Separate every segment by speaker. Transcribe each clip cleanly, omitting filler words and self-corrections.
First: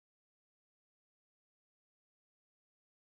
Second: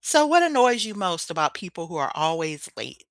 Speaker 1: So what annoys you most about people who are always late?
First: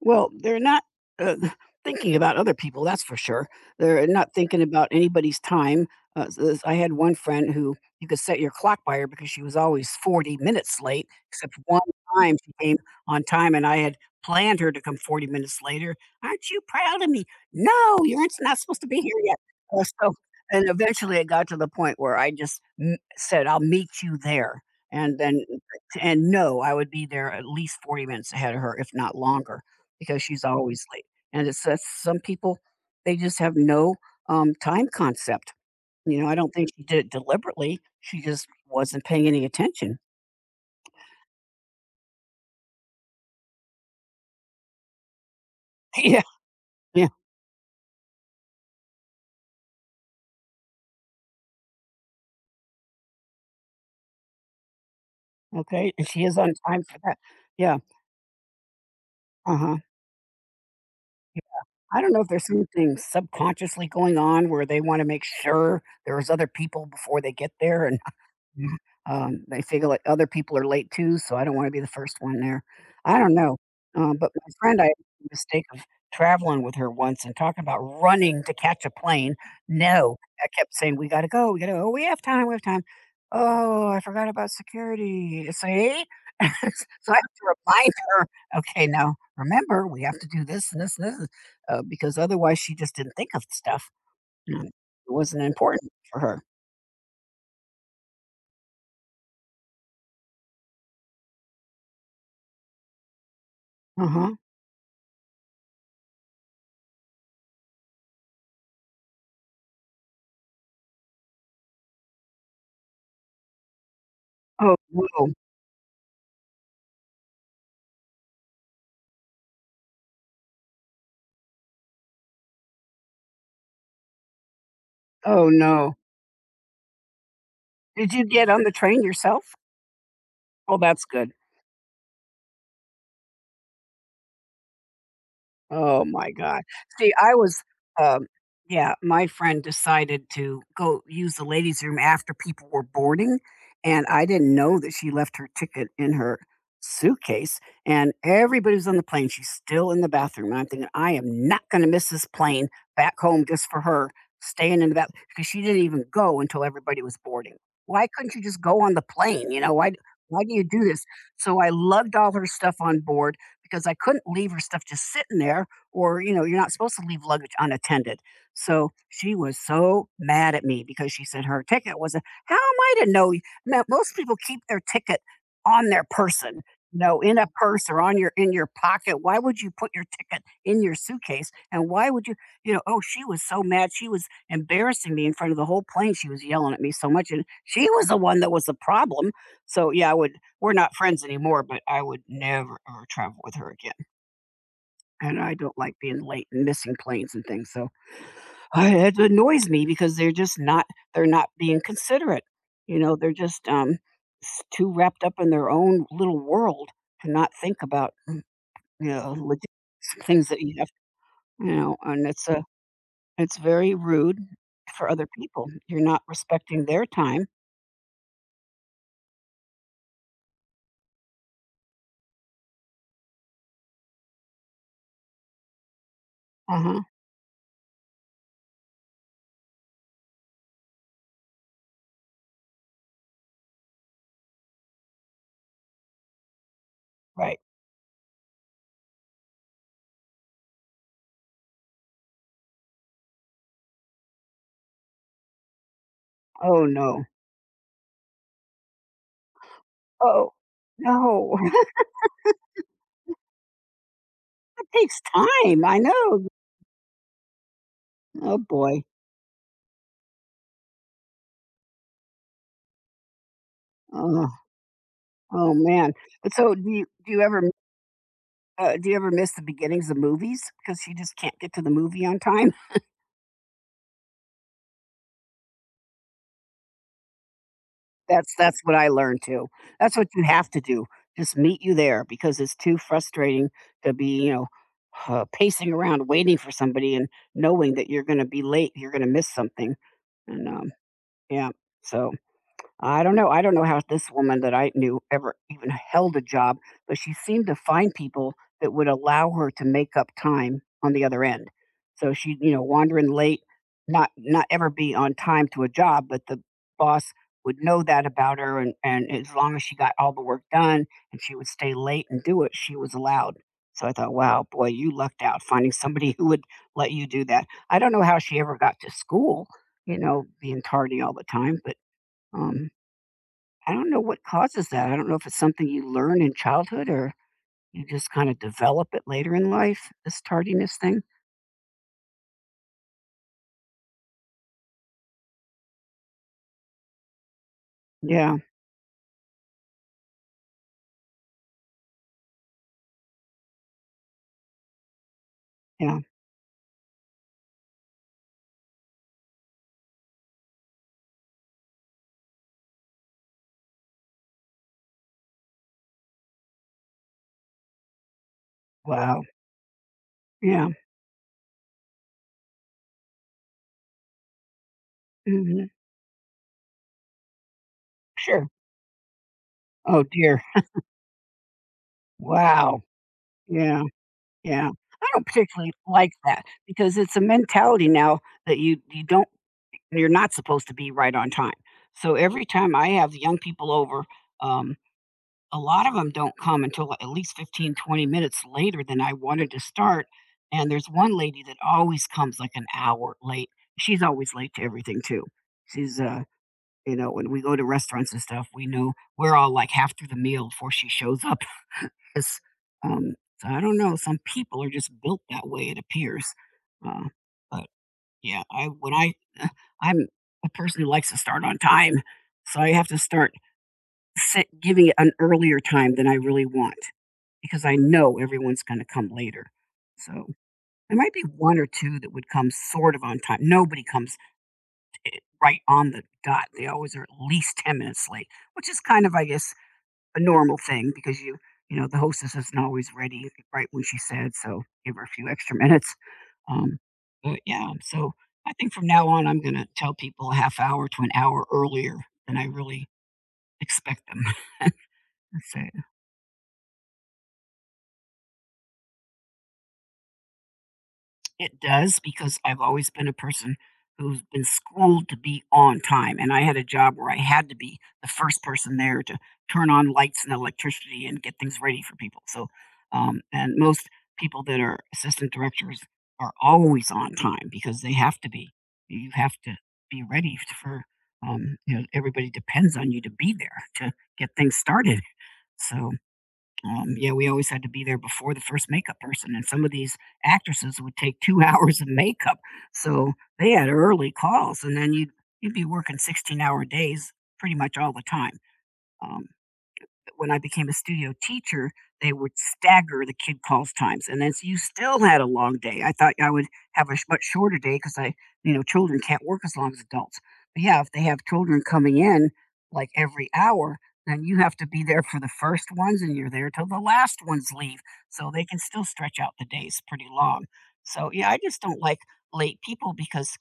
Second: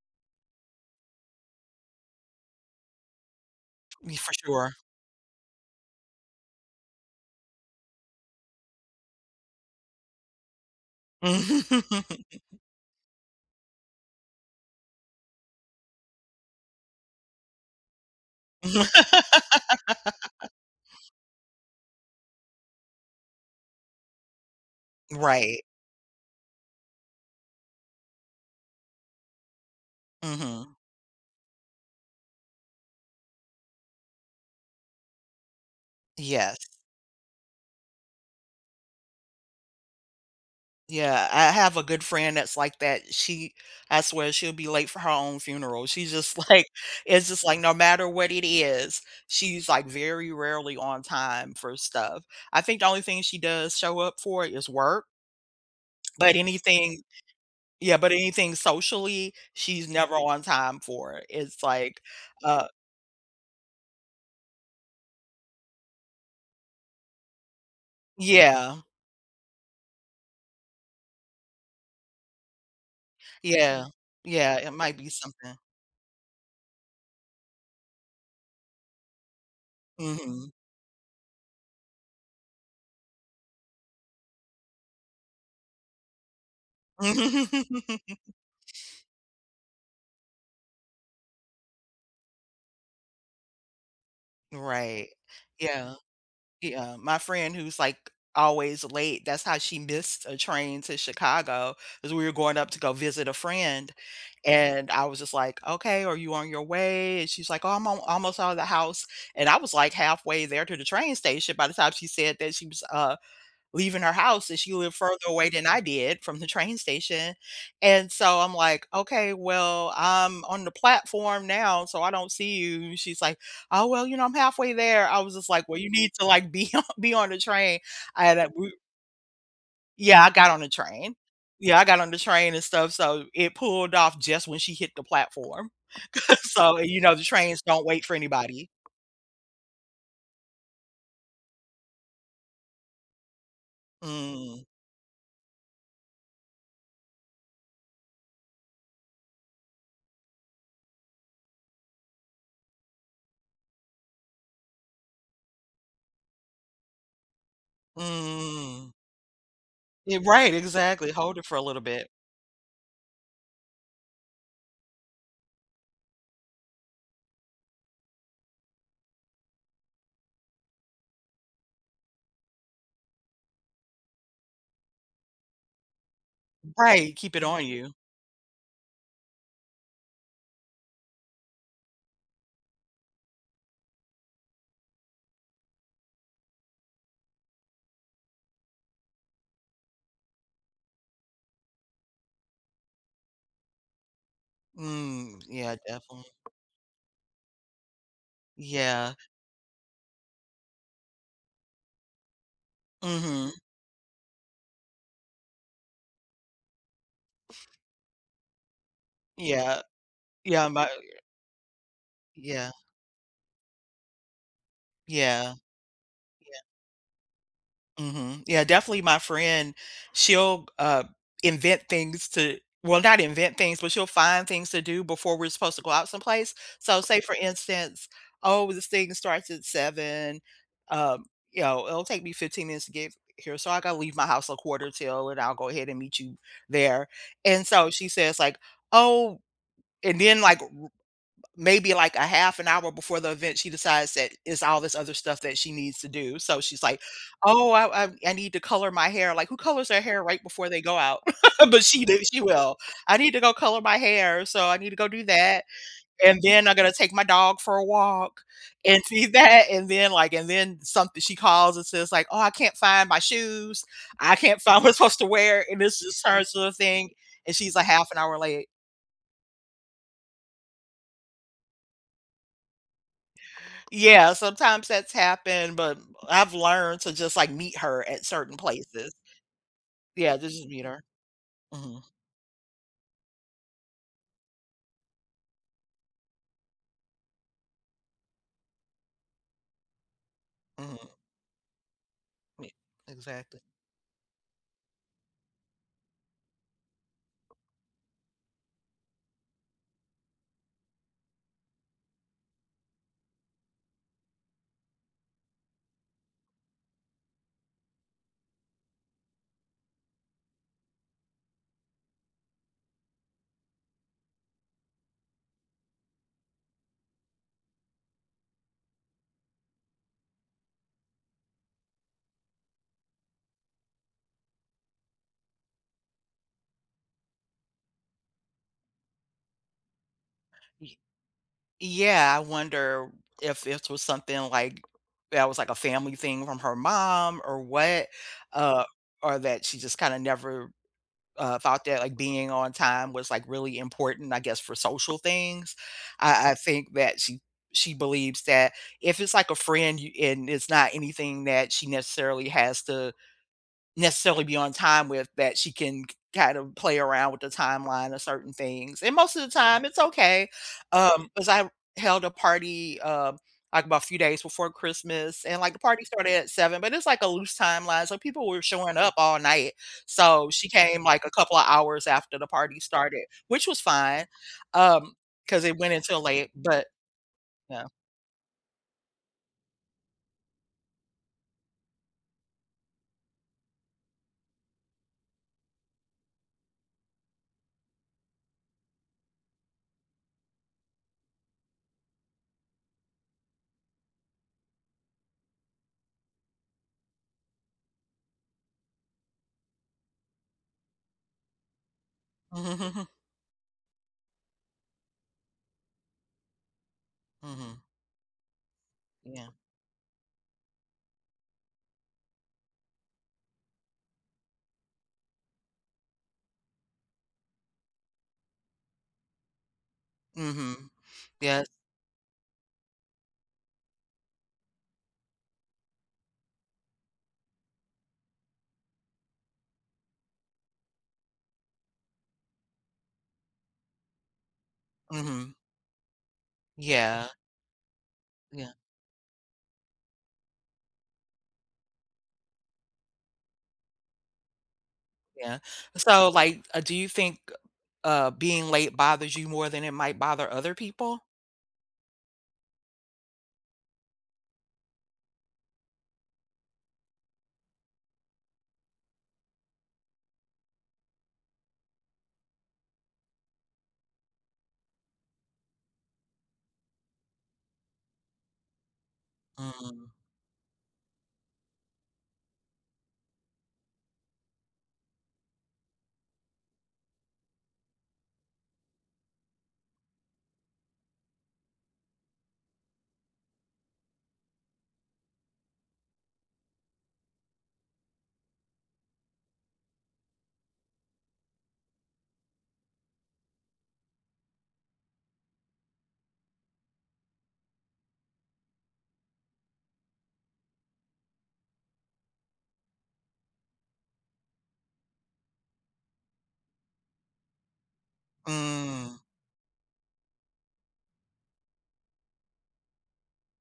Speaker 2: Well, they're not, uh, thinking about other people, that's for sure. They're
Speaker 1: Me
Speaker 2: not
Speaker 1: for
Speaker 2: thinking
Speaker 1: sure.
Speaker 2: about anybody's time. S s I had one friend who you could set your clock by her because she was always 40 minutes late, except one time
Speaker 1: Mhm.
Speaker 2: she came on time, and I had planned her to come 40 minutes later. "Aren't you proud of me?" "No, you're it's not supposed to be here yet." Uh, so and eventually it got to the point where I just m said, "I'll meet you there," and then
Speaker 1: Right.
Speaker 2: and no, I would be there at least 40 minutes ahead of her, if not longer because she's
Speaker 1: Mhm.
Speaker 2: always late. And it's that's some people, they just have no, time concept. You know, I don't
Speaker 1: Yes.
Speaker 2: think she did it deliberately. She just wasn't paying any attention.
Speaker 1: Yeah, I have a good friend that's like that. She I swear she'll be late for her own funeral. She's
Speaker 2: Yeah,
Speaker 1: just like
Speaker 2: yeah,
Speaker 1: it's just like no matter what it is, she's like very rarely on time for stuff. I think the only thing she does show up for is work,
Speaker 2: okay, and she
Speaker 1: but
Speaker 2: is on time for that. Yeah,
Speaker 1: anything socially,
Speaker 2: uh-huh.
Speaker 1: she's never on time for it.
Speaker 2: Yeah.
Speaker 1: It's
Speaker 2: I
Speaker 1: like,
Speaker 2: don't know if there's
Speaker 1: uh
Speaker 2: something subconsciously going on where they wanna make sure there's other people before they get there and
Speaker 1: yeah,
Speaker 2: They feel like other people are late too, so I don't wanna be the first one there. I don't know,
Speaker 1: yeah,
Speaker 2: but my
Speaker 1: yeah, it
Speaker 2: friend, I made
Speaker 1: might be
Speaker 2: the
Speaker 1: something.
Speaker 2: mistake of traveling with her once and talking about running to catch a plane. No, I
Speaker 1: Mhm.
Speaker 2: kept saying, "We gotta go, we gotta go. Oh, We have time, we have time." "Oh, I forgot about security." See? So I have to remind her, "Okay, now remember, we have to do this and this and this," because otherwise she just didn't think of stuff. Mm. It
Speaker 1: Right.
Speaker 2: wasn't important
Speaker 1: Yeah,
Speaker 2: for her.
Speaker 1: yeah, my friend who's, like, always late, that's how she missed a train to Chicago. Cause we were going up to go visit a friend,
Speaker 2: Uh-huh.
Speaker 1: and I was just like, "Okay, are you on your way?" And she's like, "Oh, I'm al almost out of the house," and I was, like, halfway there to the train station by the time she said that she was, leaving her house, and she
Speaker 2: Oh,
Speaker 1: lived further
Speaker 2: whoa.
Speaker 1: away than I did from the train station, and so I'm like, "Okay, well, I'm on the platform now, so I don't see you," and she's like, "Oh, well, you know, I'm halfway there." I was just
Speaker 2: Oh,
Speaker 1: like, "Well, you
Speaker 2: no.
Speaker 1: need to, like, be on be on the train."
Speaker 2: Did you
Speaker 1: I had
Speaker 2: get
Speaker 1: a
Speaker 2: on the
Speaker 1: we
Speaker 2: train yourself?
Speaker 1: Yeah, I got on the
Speaker 2: Oh, that's
Speaker 1: train.
Speaker 2: good.
Speaker 1: Yeah, I got on the train and stuff, so it pulled off just when she hit the platform.
Speaker 2: Oh my god.
Speaker 1: So, you
Speaker 2: See,
Speaker 1: know, the
Speaker 2: I was
Speaker 1: trains don't wait for
Speaker 2: um,
Speaker 1: anybody.
Speaker 2: yeah, my friend decided to go use the ladies' room after people were boarding, and I didn't
Speaker 1: Mm,
Speaker 2: know that she left her ticket in her suitcase. And everybody was on the plane. She's still in the bathroom. And I'm thinking, I am not going to miss this plane back home just for her staying in the bathroom because she didn't even go until everybody was boarding. Why couldn't you just go
Speaker 1: mm.
Speaker 2: on the plane? You know,
Speaker 1: Yeah,
Speaker 2: why
Speaker 1: right,
Speaker 2: do you do this?
Speaker 1: exactly, hold it for
Speaker 2: So
Speaker 1: a
Speaker 2: I
Speaker 1: little bit.
Speaker 2: lugged all her stuff on board because I couldn't leave her stuff just sitting there, or, you know, you're not supposed to leave luggage unattended. So she was so mad at me because she said her ticket was a, how am I to know? Now, most people keep their ticket on their person. You
Speaker 1: Right,
Speaker 2: know,
Speaker 1: keep
Speaker 2: in
Speaker 1: it
Speaker 2: a
Speaker 1: on
Speaker 2: purse
Speaker 1: you.
Speaker 2: or on your in your pocket. Why would you put your ticket in your suitcase? And why would you, you know? Oh, she was so mad. She was embarrassing me in front of the whole plane. She was yelling at me so much, and she was the one that was the problem. So yeah, I would we're not friends anymore, but I would never, ever travel with her again, and
Speaker 1: Mm,
Speaker 2: I
Speaker 1: yeah,
Speaker 2: don't like being
Speaker 1: definitely.
Speaker 2: late and missing planes and things, so I
Speaker 1: Yeah.
Speaker 2: it annoys me because they're just not they're not being considerate, you know, they're
Speaker 1: Mhm.
Speaker 2: just, s too wrapped up in their own little world to not think about, you know, logistics,
Speaker 1: Yeah.
Speaker 2: things that
Speaker 1: Yeah,
Speaker 2: you have
Speaker 1: my
Speaker 2: you know, and it's, a
Speaker 1: yeah.
Speaker 2: it's very rude for other
Speaker 1: Yeah.
Speaker 2: people. You're not
Speaker 1: Yeah.
Speaker 2: respecting their time.
Speaker 1: Mhm. Yeah, definitely my friend, she'll, invent things to well, not invent things, but she'll find things to do before we're supposed to go out someplace.
Speaker 2: Uh-huh,
Speaker 1: So say for instance, "Oh, this thing starts at 7, um, you know, it'll take me 15 minutes to get here, so I gotta leave my house a quarter till, and I'll go ahead and meet you there."
Speaker 2: right.
Speaker 1: And so she says like, "Oh" and then, like, maybe like a half an hour before the event, she decides that it's all this other stuff that she needs to do. So she's
Speaker 2: Oh,
Speaker 1: like,
Speaker 2: no.
Speaker 1: "Oh, I need to color my hair." Like, who colors their hair right
Speaker 2: Oh,
Speaker 1: before they go out?
Speaker 2: no.
Speaker 1: But she did. She will. I need to go color my hair, so I
Speaker 2: It
Speaker 1: need to go
Speaker 2: takes
Speaker 1: do that,
Speaker 2: time, I
Speaker 1: and
Speaker 2: know.
Speaker 1: then I'm gonna take my dog for a walk
Speaker 2: Oh,
Speaker 1: and
Speaker 2: boy.
Speaker 1: see that, and then like, and then something she calls and says like, "Oh, I can't find my shoes. I
Speaker 2: Oh,
Speaker 1: can't find what I'm supposed to wear,"
Speaker 2: oh,
Speaker 1: and this
Speaker 2: man.
Speaker 1: just turns
Speaker 2: But
Speaker 1: to a
Speaker 2: so
Speaker 1: thing. And she's a half an hour late.
Speaker 2: do you ever miss the beginnings of movies? Because you just can't get to the movie on time?
Speaker 1: Yeah, sometimes that's happened, but I've learned to just, like, meet her at certain
Speaker 2: That's what I
Speaker 1: places.
Speaker 2: learned too. That's what
Speaker 1: Yeah,
Speaker 2: you
Speaker 1: just
Speaker 2: have to
Speaker 1: meet her.
Speaker 2: do. Just meet you
Speaker 1: Mhm,
Speaker 2: there because it's too frustrating to be, you know, pacing around waiting for somebody and knowing that you're gonna be late, you're gonna miss something, and,
Speaker 1: mhm,
Speaker 2: yeah, so I don't know.
Speaker 1: exactly.
Speaker 2: I don't know how this woman that I knew ever even held a job, but she seemed to find people that would allow her to make up time on the other end. So she you know, wandering late, not ever be on time to a job, but the boss would know that about her and as long as she got all the work done and she would stay late and do it, she was allowed. So I thought, wow, boy, you lucked out finding somebody who would let you do that. I don't know how she ever got to school, you know, being tardy all the time, but um I don't know what causes that. I don't know if it's something you learn in childhood or you just kind of develop it later in life, this
Speaker 1: Y
Speaker 2: tardiness thing.
Speaker 1: Yeah, I wonder if this was something, like, that was, like, a family thing from her mom or what,
Speaker 2: Yeah.
Speaker 1: uh, or that she just kinda never thought that like being on time was like really important, I guess, for social things.
Speaker 2: Yeah.
Speaker 1: I think that she believes that if it's like a and it's not anything that she necessarily has to necessarily be on time with, that she can kind of play around with the timeline of certain things, and most
Speaker 2: Wow.
Speaker 1: of the time, it's okay.
Speaker 2: Yeah.
Speaker 1: Because I held a party, like, about a few days before Christmas, and, like, the
Speaker 2: hmm
Speaker 1: party started at 7, but it's, like, a loose timeline, so people were
Speaker 2: Sure.
Speaker 1: showing up all night,
Speaker 2: Oh,
Speaker 1: so
Speaker 2: dear.
Speaker 1: she came, like, a couple of hours after the party
Speaker 2: Wow.
Speaker 1: started, which was
Speaker 2: Yeah.
Speaker 1: fine,
Speaker 2: Yeah.
Speaker 1: um,
Speaker 2: I don't
Speaker 1: because it
Speaker 2: particularly
Speaker 1: went until
Speaker 2: like
Speaker 1: late,
Speaker 2: that
Speaker 1: but
Speaker 2: because it's a
Speaker 1: yeah.
Speaker 2: mentality now that you don't, you're not supposed to be right on time. So every time I have young people over, um, a lot of them don't come until at least 15, 20 minutes later than I wanted to start. And there's one lady that always comes like an hour late. She's always late to everything too. She's you know, when we go to restaurants and stuff, we know we're all like half through the meal before she shows up. 'Cause,
Speaker 1: Mhm, mhm,
Speaker 2: so I don't know. Some people are just built that way, it appears. Uh,
Speaker 1: mhm,
Speaker 2: but yeah, I when I
Speaker 1: yeah.
Speaker 2: I'm a person who likes to start on time, so I have to start set, giving it an earlier time than I really want because I know everyone's gonna come later. So,
Speaker 1: Mhm.
Speaker 2: there might be
Speaker 1: Yes,
Speaker 2: 1 or 2 that would come sort of on time. Nobody comes right on the dot. They always are at least 10 minutes late, which is kind of, I guess, a normal thing because you know, the hostess isn't always ready right when she said, so give her a few
Speaker 1: mhm.
Speaker 2: extra minutes. Um,
Speaker 1: Yeah,
Speaker 2: but yeah, so I
Speaker 1: yeah.
Speaker 2: think from now on, I'm gonna tell people a half hour to an hour earlier than I really expect them.
Speaker 1: Yeah.
Speaker 2: That's it.
Speaker 1: So, like, do you think, being late bothers you more than it might bother other people?
Speaker 2: It does because I've always been a person who's been schooled to be on time, and I had a job where I had to be the first person there to turn on lights and electricity and get things ready for people. So, and most people that are assistant directors are always on time because they have to be. You have to
Speaker 1: Mm.
Speaker 2: be ready for, you know, everybody depends on you to be there to get things started. So, yeah, we always had to be there before the first makeup person, and some of these actresses would take two hours of makeup, so they had early calls, and then you'd be working 16-hour days pretty much all the time. Um, when I became a studio teacher, they would stagger the kid calls times, and then so you still had a long day. I thought I would have a much shorter day because I, you know, children can't work as long as adults. But yeah, if they have children coming in like every hour, then you have to be there for the first ones, and you're there till the last ones leave, so they can still
Speaker 1: Mm.
Speaker 2: stretch out the days pretty long. So yeah, I just don't like late people because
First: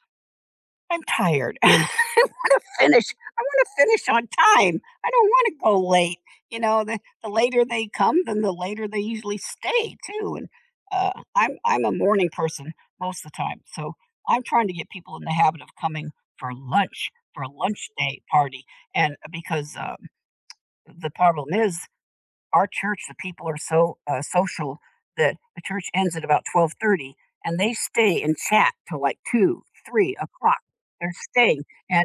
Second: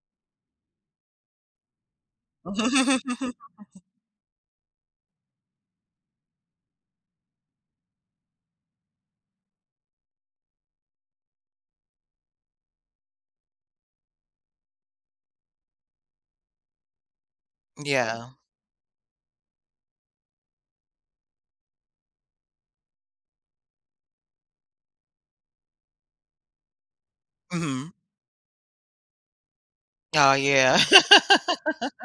Speaker 2: I'm tired. I want to finish. I want to finish on time. I don't want to go late. You know, the later they come, then the later they usually stay too. And I'm a morning person most of the time, so I'm trying to get people in the habit of coming for lunch for a lunch day
Speaker 1: Yeah.
Speaker 2: party. And because the problem is our church, the people are so social that the church ends at about 12:30, and they
Speaker 1: Mhm.
Speaker 2: stay and chat till like two, three
Speaker 1: Oh,
Speaker 2: o'clock.
Speaker 1: yeah.
Speaker 2: They're staying, and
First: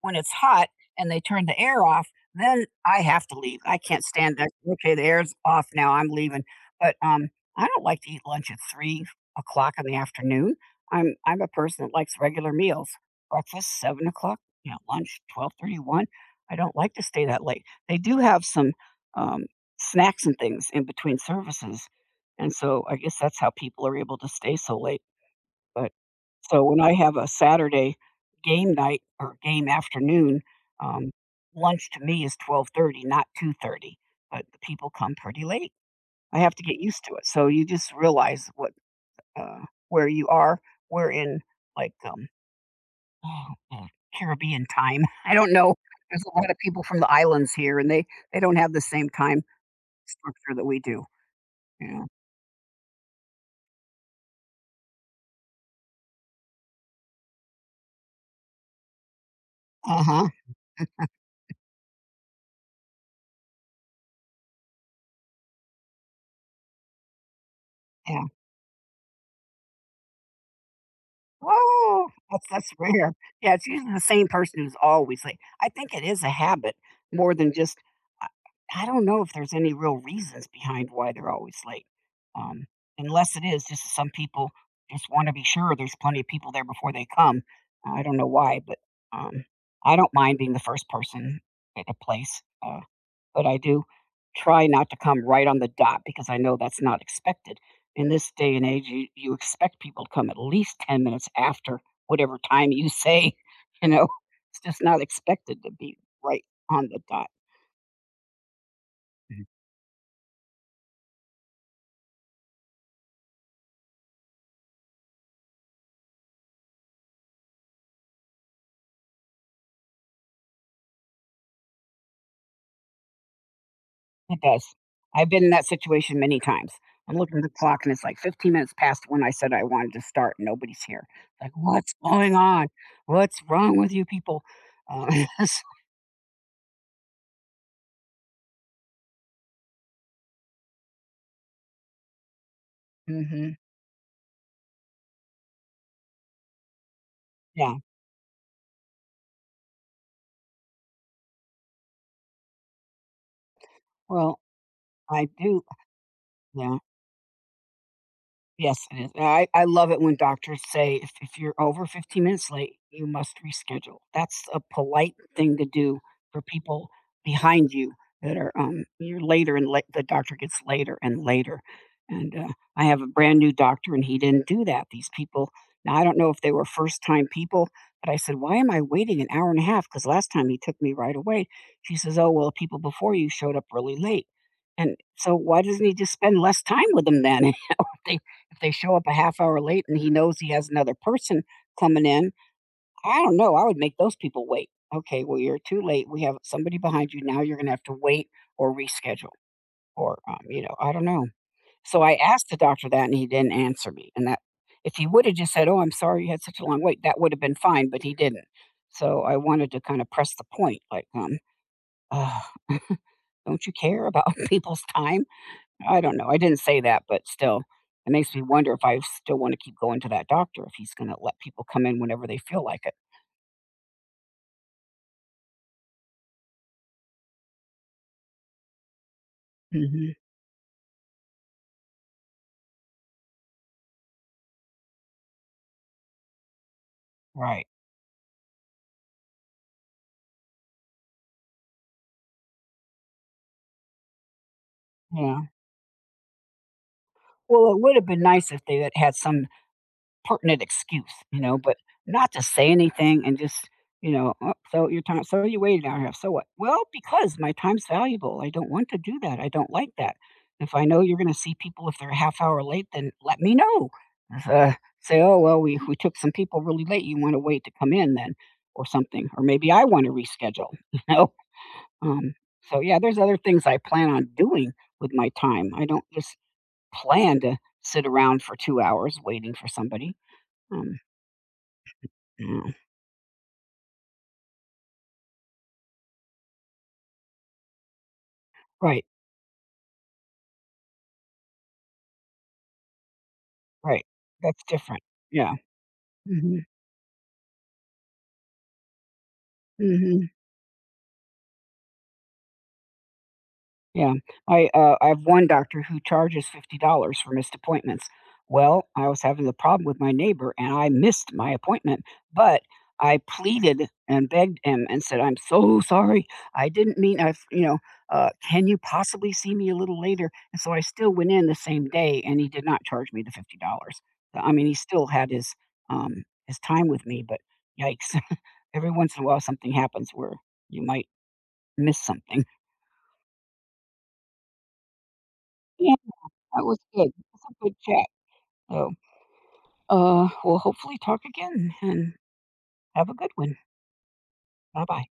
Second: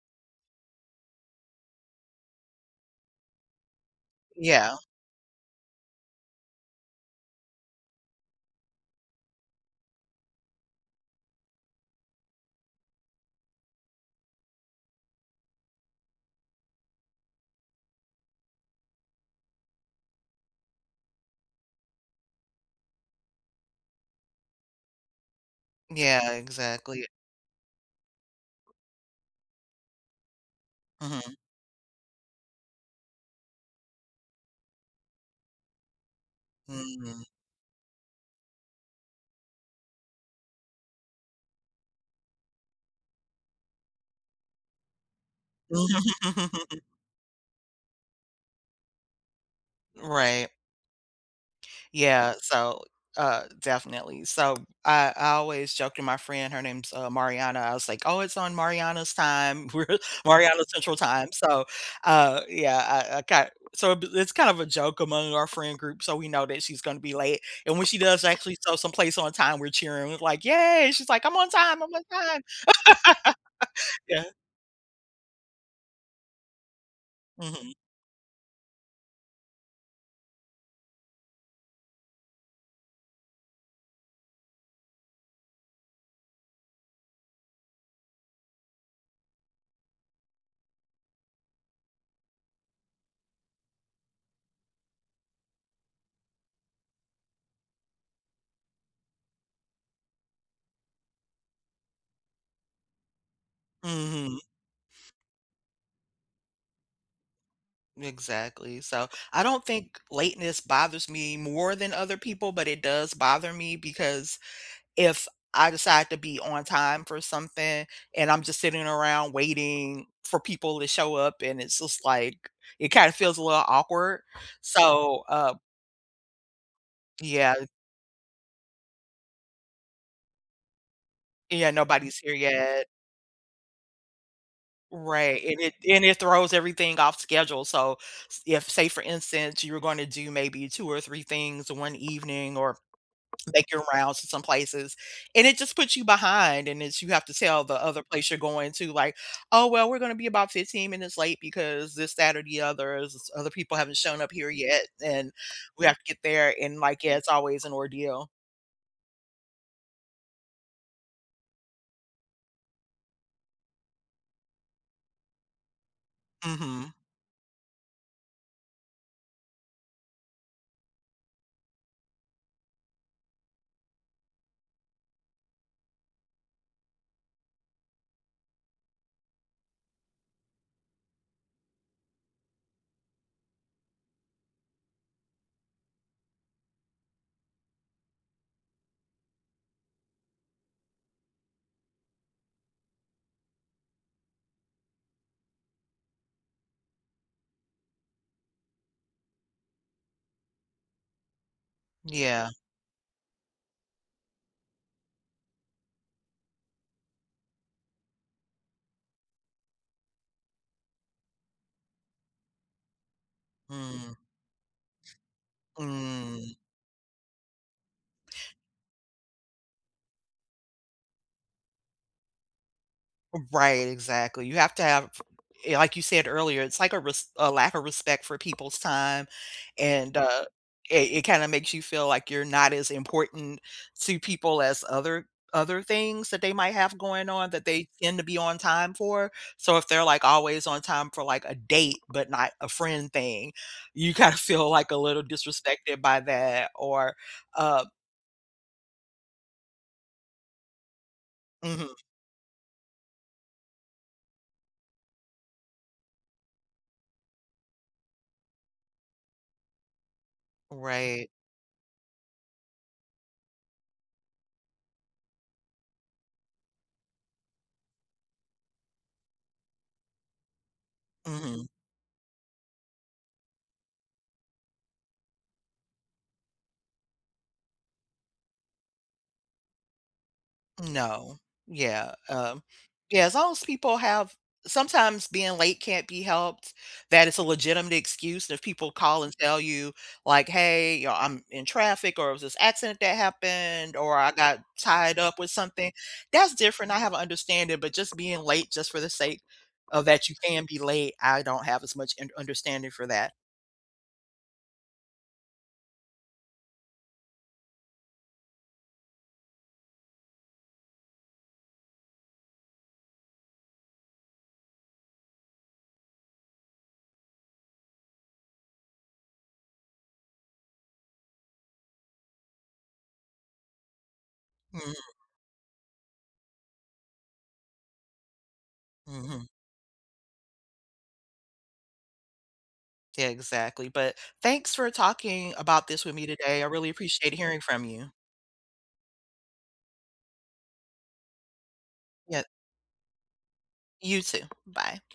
Speaker 2: when it's hot and they turn the air off, then I have to leave. I can't stand that.
Speaker 1: Yeah.
Speaker 2: Okay, the air's off now. I'm leaving. But I don't like to eat lunch at 3 o'clock in the afternoon. I'm a person that likes regular meals. Breakfast 7 o'clock. You know, lunch twelve thirty one. I don't like to stay that late. They do have some um, snacks and things in between services, and so I guess that's how people are able to stay so late. But
Speaker 1: Yeah,
Speaker 2: so when I
Speaker 1: exactly.
Speaker 2: have a Saturday game night or game afternoon, um,
Speaker 1: Mhm.
Speaker 2: lunch to me is 12:30, not 2:30, but the people come pretty late. I have to get used to
Speaker 1: Mm.
Speaker 2: it. So you just realize what where you are. We're in like oh, uh, Caribbean time. I don't know. There's a lot of people from the islands here, and they don't have the same time
Speaker 1: Right.
Speaker 2: structure that we do. Yeah.
Speaker 1: Yeah, so, definitely. So, I always joke to my friend, her name's, Mariana. I was like, "Oh, it's on Mariana's time. We're
Speaker 2: Uh huh.
Speaker 1: Mariana Central Time." So, yeah, I ki so b it's kind of a joke among our friend group, so we know that she's gonna be late, and when she does actually show someplace on time, we're cheering, we're like, "Yay!" She's like, "I'm on time, I'm on
Speaker 2: Oh,
Speaker 1: time."
Speaker 2: that's rare. Yeah, it's usually the
Speaker 1: Yeah.
Speaker 2: same person who's always late. I think it is a habit more than
Speaker 1: Mhm.
Speaker 2: just I, I don't know if there's any real reasons behind why they're always late. Um, Unless it is just some people just want to be sure there's plenty of people there before they come. I don't know why, but um, I don't mind being the first person at a place. But I do try not to come right on the dot because I know that's not expected. In this day and age, you expect people to come at least 10 minutes after whatever time you say, you know,
Speaker 1: Mhm.
Speaker 2: it's just not expected to be right on the dot.
Speaker 1: Exactly. So, I
Speaker 2: Mhm.
Speaker 1: don't think lateness bothers me more than other people, but it does bother me because if I decide to be on time for something and I'm just sitting around waiting for people to show up and it's just like it kind of feels a little awkward.
Speaker 2: It does.
Speaker 1: So,
Speaker 2: I've been in that situation many times. I'm looking at the
Speaker 1: yeah,
Speaker 2: clock and it's like 15 minutes past when I said I wanted to start. And nobody's here. Like,
Speaker 1: yeah,
Speaker 2: what's
Speaker 1: nobody's
Speaker 2: going
Speaker 1: here
Speaker 2: on?
Speaker 1: yet.
Speaker 2: What's wrong with you people? Uh,
Speaker 1: Right. And it throws everything off schedule. So if say for instance you were going to do maybe two or three things one evening or
Speaker 2: hmm
Speaker 1: make your rounds to some places, and it just puts you behind, and it's you have to tell
Speaker 2: Yeah.
Speaker 1: the other place you're going to, like, "Oh, well, we're gonna be about 15 minutes late because this, that, or the other, is other people haven't shown up
Speaker 2: Well,
Speaker 1: here yet,
Speaker 2: I
Speaker 1: and
Speaker 2: do.
Speaker 1: we have to get there,"
Speaker 2: Yeah.
Speaker 1: and, like, yeah, it's always an ordeal.
Speaker 2: Yes, it is. I love it when doctors say if you're over 15 minutes late, you must reschedule. That's a polite thing to do for people
Speaker 1: Mhm.
Speaker 2: behind you that are you're later and late, the doctor gets later and later. And I have a brand new doctor and he didn't do that. These people, now I don't know if they were first time people, but I said, "Why am I waiting an hour and a half? Because last time he took me right away." She says, "Oh well, people before you showed up really late." And so why doesn't he just spend less time with them then? They, if they show up a half hour late and he knows he has another person coming in, I don't know, I would make those people wait. "Okay, well, you're too late. We have somebody behind you now, you're gonna have to wait or reschedule," or, you know, I don't know. So I asked
Speaker 1: Yeah.
Speaker 2: the doctor that, and he didn't answer me, and that if he woulda just said, "Oh, I'm sorry you had such a long wait," that woulda been fine, but he didn't. So I wanted to kinda press the point, like, uh, "Don't you care
Speaker 1: Mm.
Speaker 2: about people's time?" I don't know, I
Speaker 1: Mm.
Speaker 2: didn't say that, but still, it makes me wonder if I still wanna keep going to that doctor if he's gonna let people come in whenever they feel like it.
Speaker 1: Right, exactly. You have to have like you said earlier, it's like a res a lack of respect for people's time,
Speaker 2: Mhm.
Speaker 1: and, it it kinda makes you feel like you're not as important to people as other things that they might have going on that
Speaker 2: Right.
Speaker 1: they tend to be on time for. So, if they're, like, always on time for, like, a date, but not a friend thing, you kinda feel, like, a little
Speaker 2: Yeah.
Speaker 1: disrespected by that or,
Speaker 2: Well, it
Speaker 1: uh
Speaker 2: would have been nice if they had had some pertinent excuse, you know, but
Speaker 1: mhm,
Speaker 2: not to say anything and just, you know, "Oh, so your time, so you waited an hour and a half, so what? Well, because my time's valuable. I don't want to do that. I don't like that. If I know you're going
Speaker 1: right,
Speaker 2: to see people if they're a half hour late, then let me know. Uh, Say, oh, well, we took some people really late. You want to wait to come in then or something. Or maybe I want to reschedule, you know?
Speaker 1: mhm.
Speaker 2: Um, so, yeah, there's other things I plan on doing with my time. I don't just plan to sit around for 2 hours waiting for somebody. Um,
Speaker 1: No. Yeah,
Speaker 2: Mm.
Speaker 1: yeah, as long as people have sometimes being late can't be helped, that is a legitimate excuse, and if people
Speaker 2: Right,
Speaker 1: call and tell you, like, "Hey, you know, I'm in traffic," or, "It was this accident that happened,"
Speaker 2: right.
Speaker 1: or, "I got
Speaker 2: That's different.
Speaker 1: tied up with
Speaker 2: Yeah.
Speaker 1: something," that's
Speaker 2: Mhm,
Speaker 1: different, I have a understanding, but just being late just for the sake of
Speaker 2: mhm.
Speaker 1: that you can be late, I don't have as much an understanding for that.
Speaker 2: Yeah. I have one doctor who charges $50 for missed appointments. Well, I was having a problem with my neighbor, and I missed my appointment, but I pleaded and begged him and said, "I'm so sorry. I didn't mean I've," you know, "Can you possibly see me a little later?" And so I still went in the same day, and he did not charge me the $50. I mean, he
Speaker 1: Mhm,
Speaker 2: still had his time with me, but yikes. Every once in a while,
Speaker 1: mhm.
Speaker 2: something happens where you might miss something.
Speaker 1: Yeah, exactly, but thanks for talking about
Speaker 2: Yeah,
Speaker 1: this with me today,
Speaker 2: that
Speaker 1: I
Speaker 2: was
Speaker 1: really
Speaker 2: good.
Speaker 1: appreciate
Speaker 2: It's a
Speaker 1: hearing
Speaker 2: good
Speaker 1: from
Speaker 2: chat.
Speaker 1: you.
Speaker 2: So, we'll hopefully talk again and
Speaker 1: Yeah.
Speaker 2: have a good one.
Speaker 1: You too.
Speaker 2: Bye
Speaker 1: Bye.
Speaker 2: bye.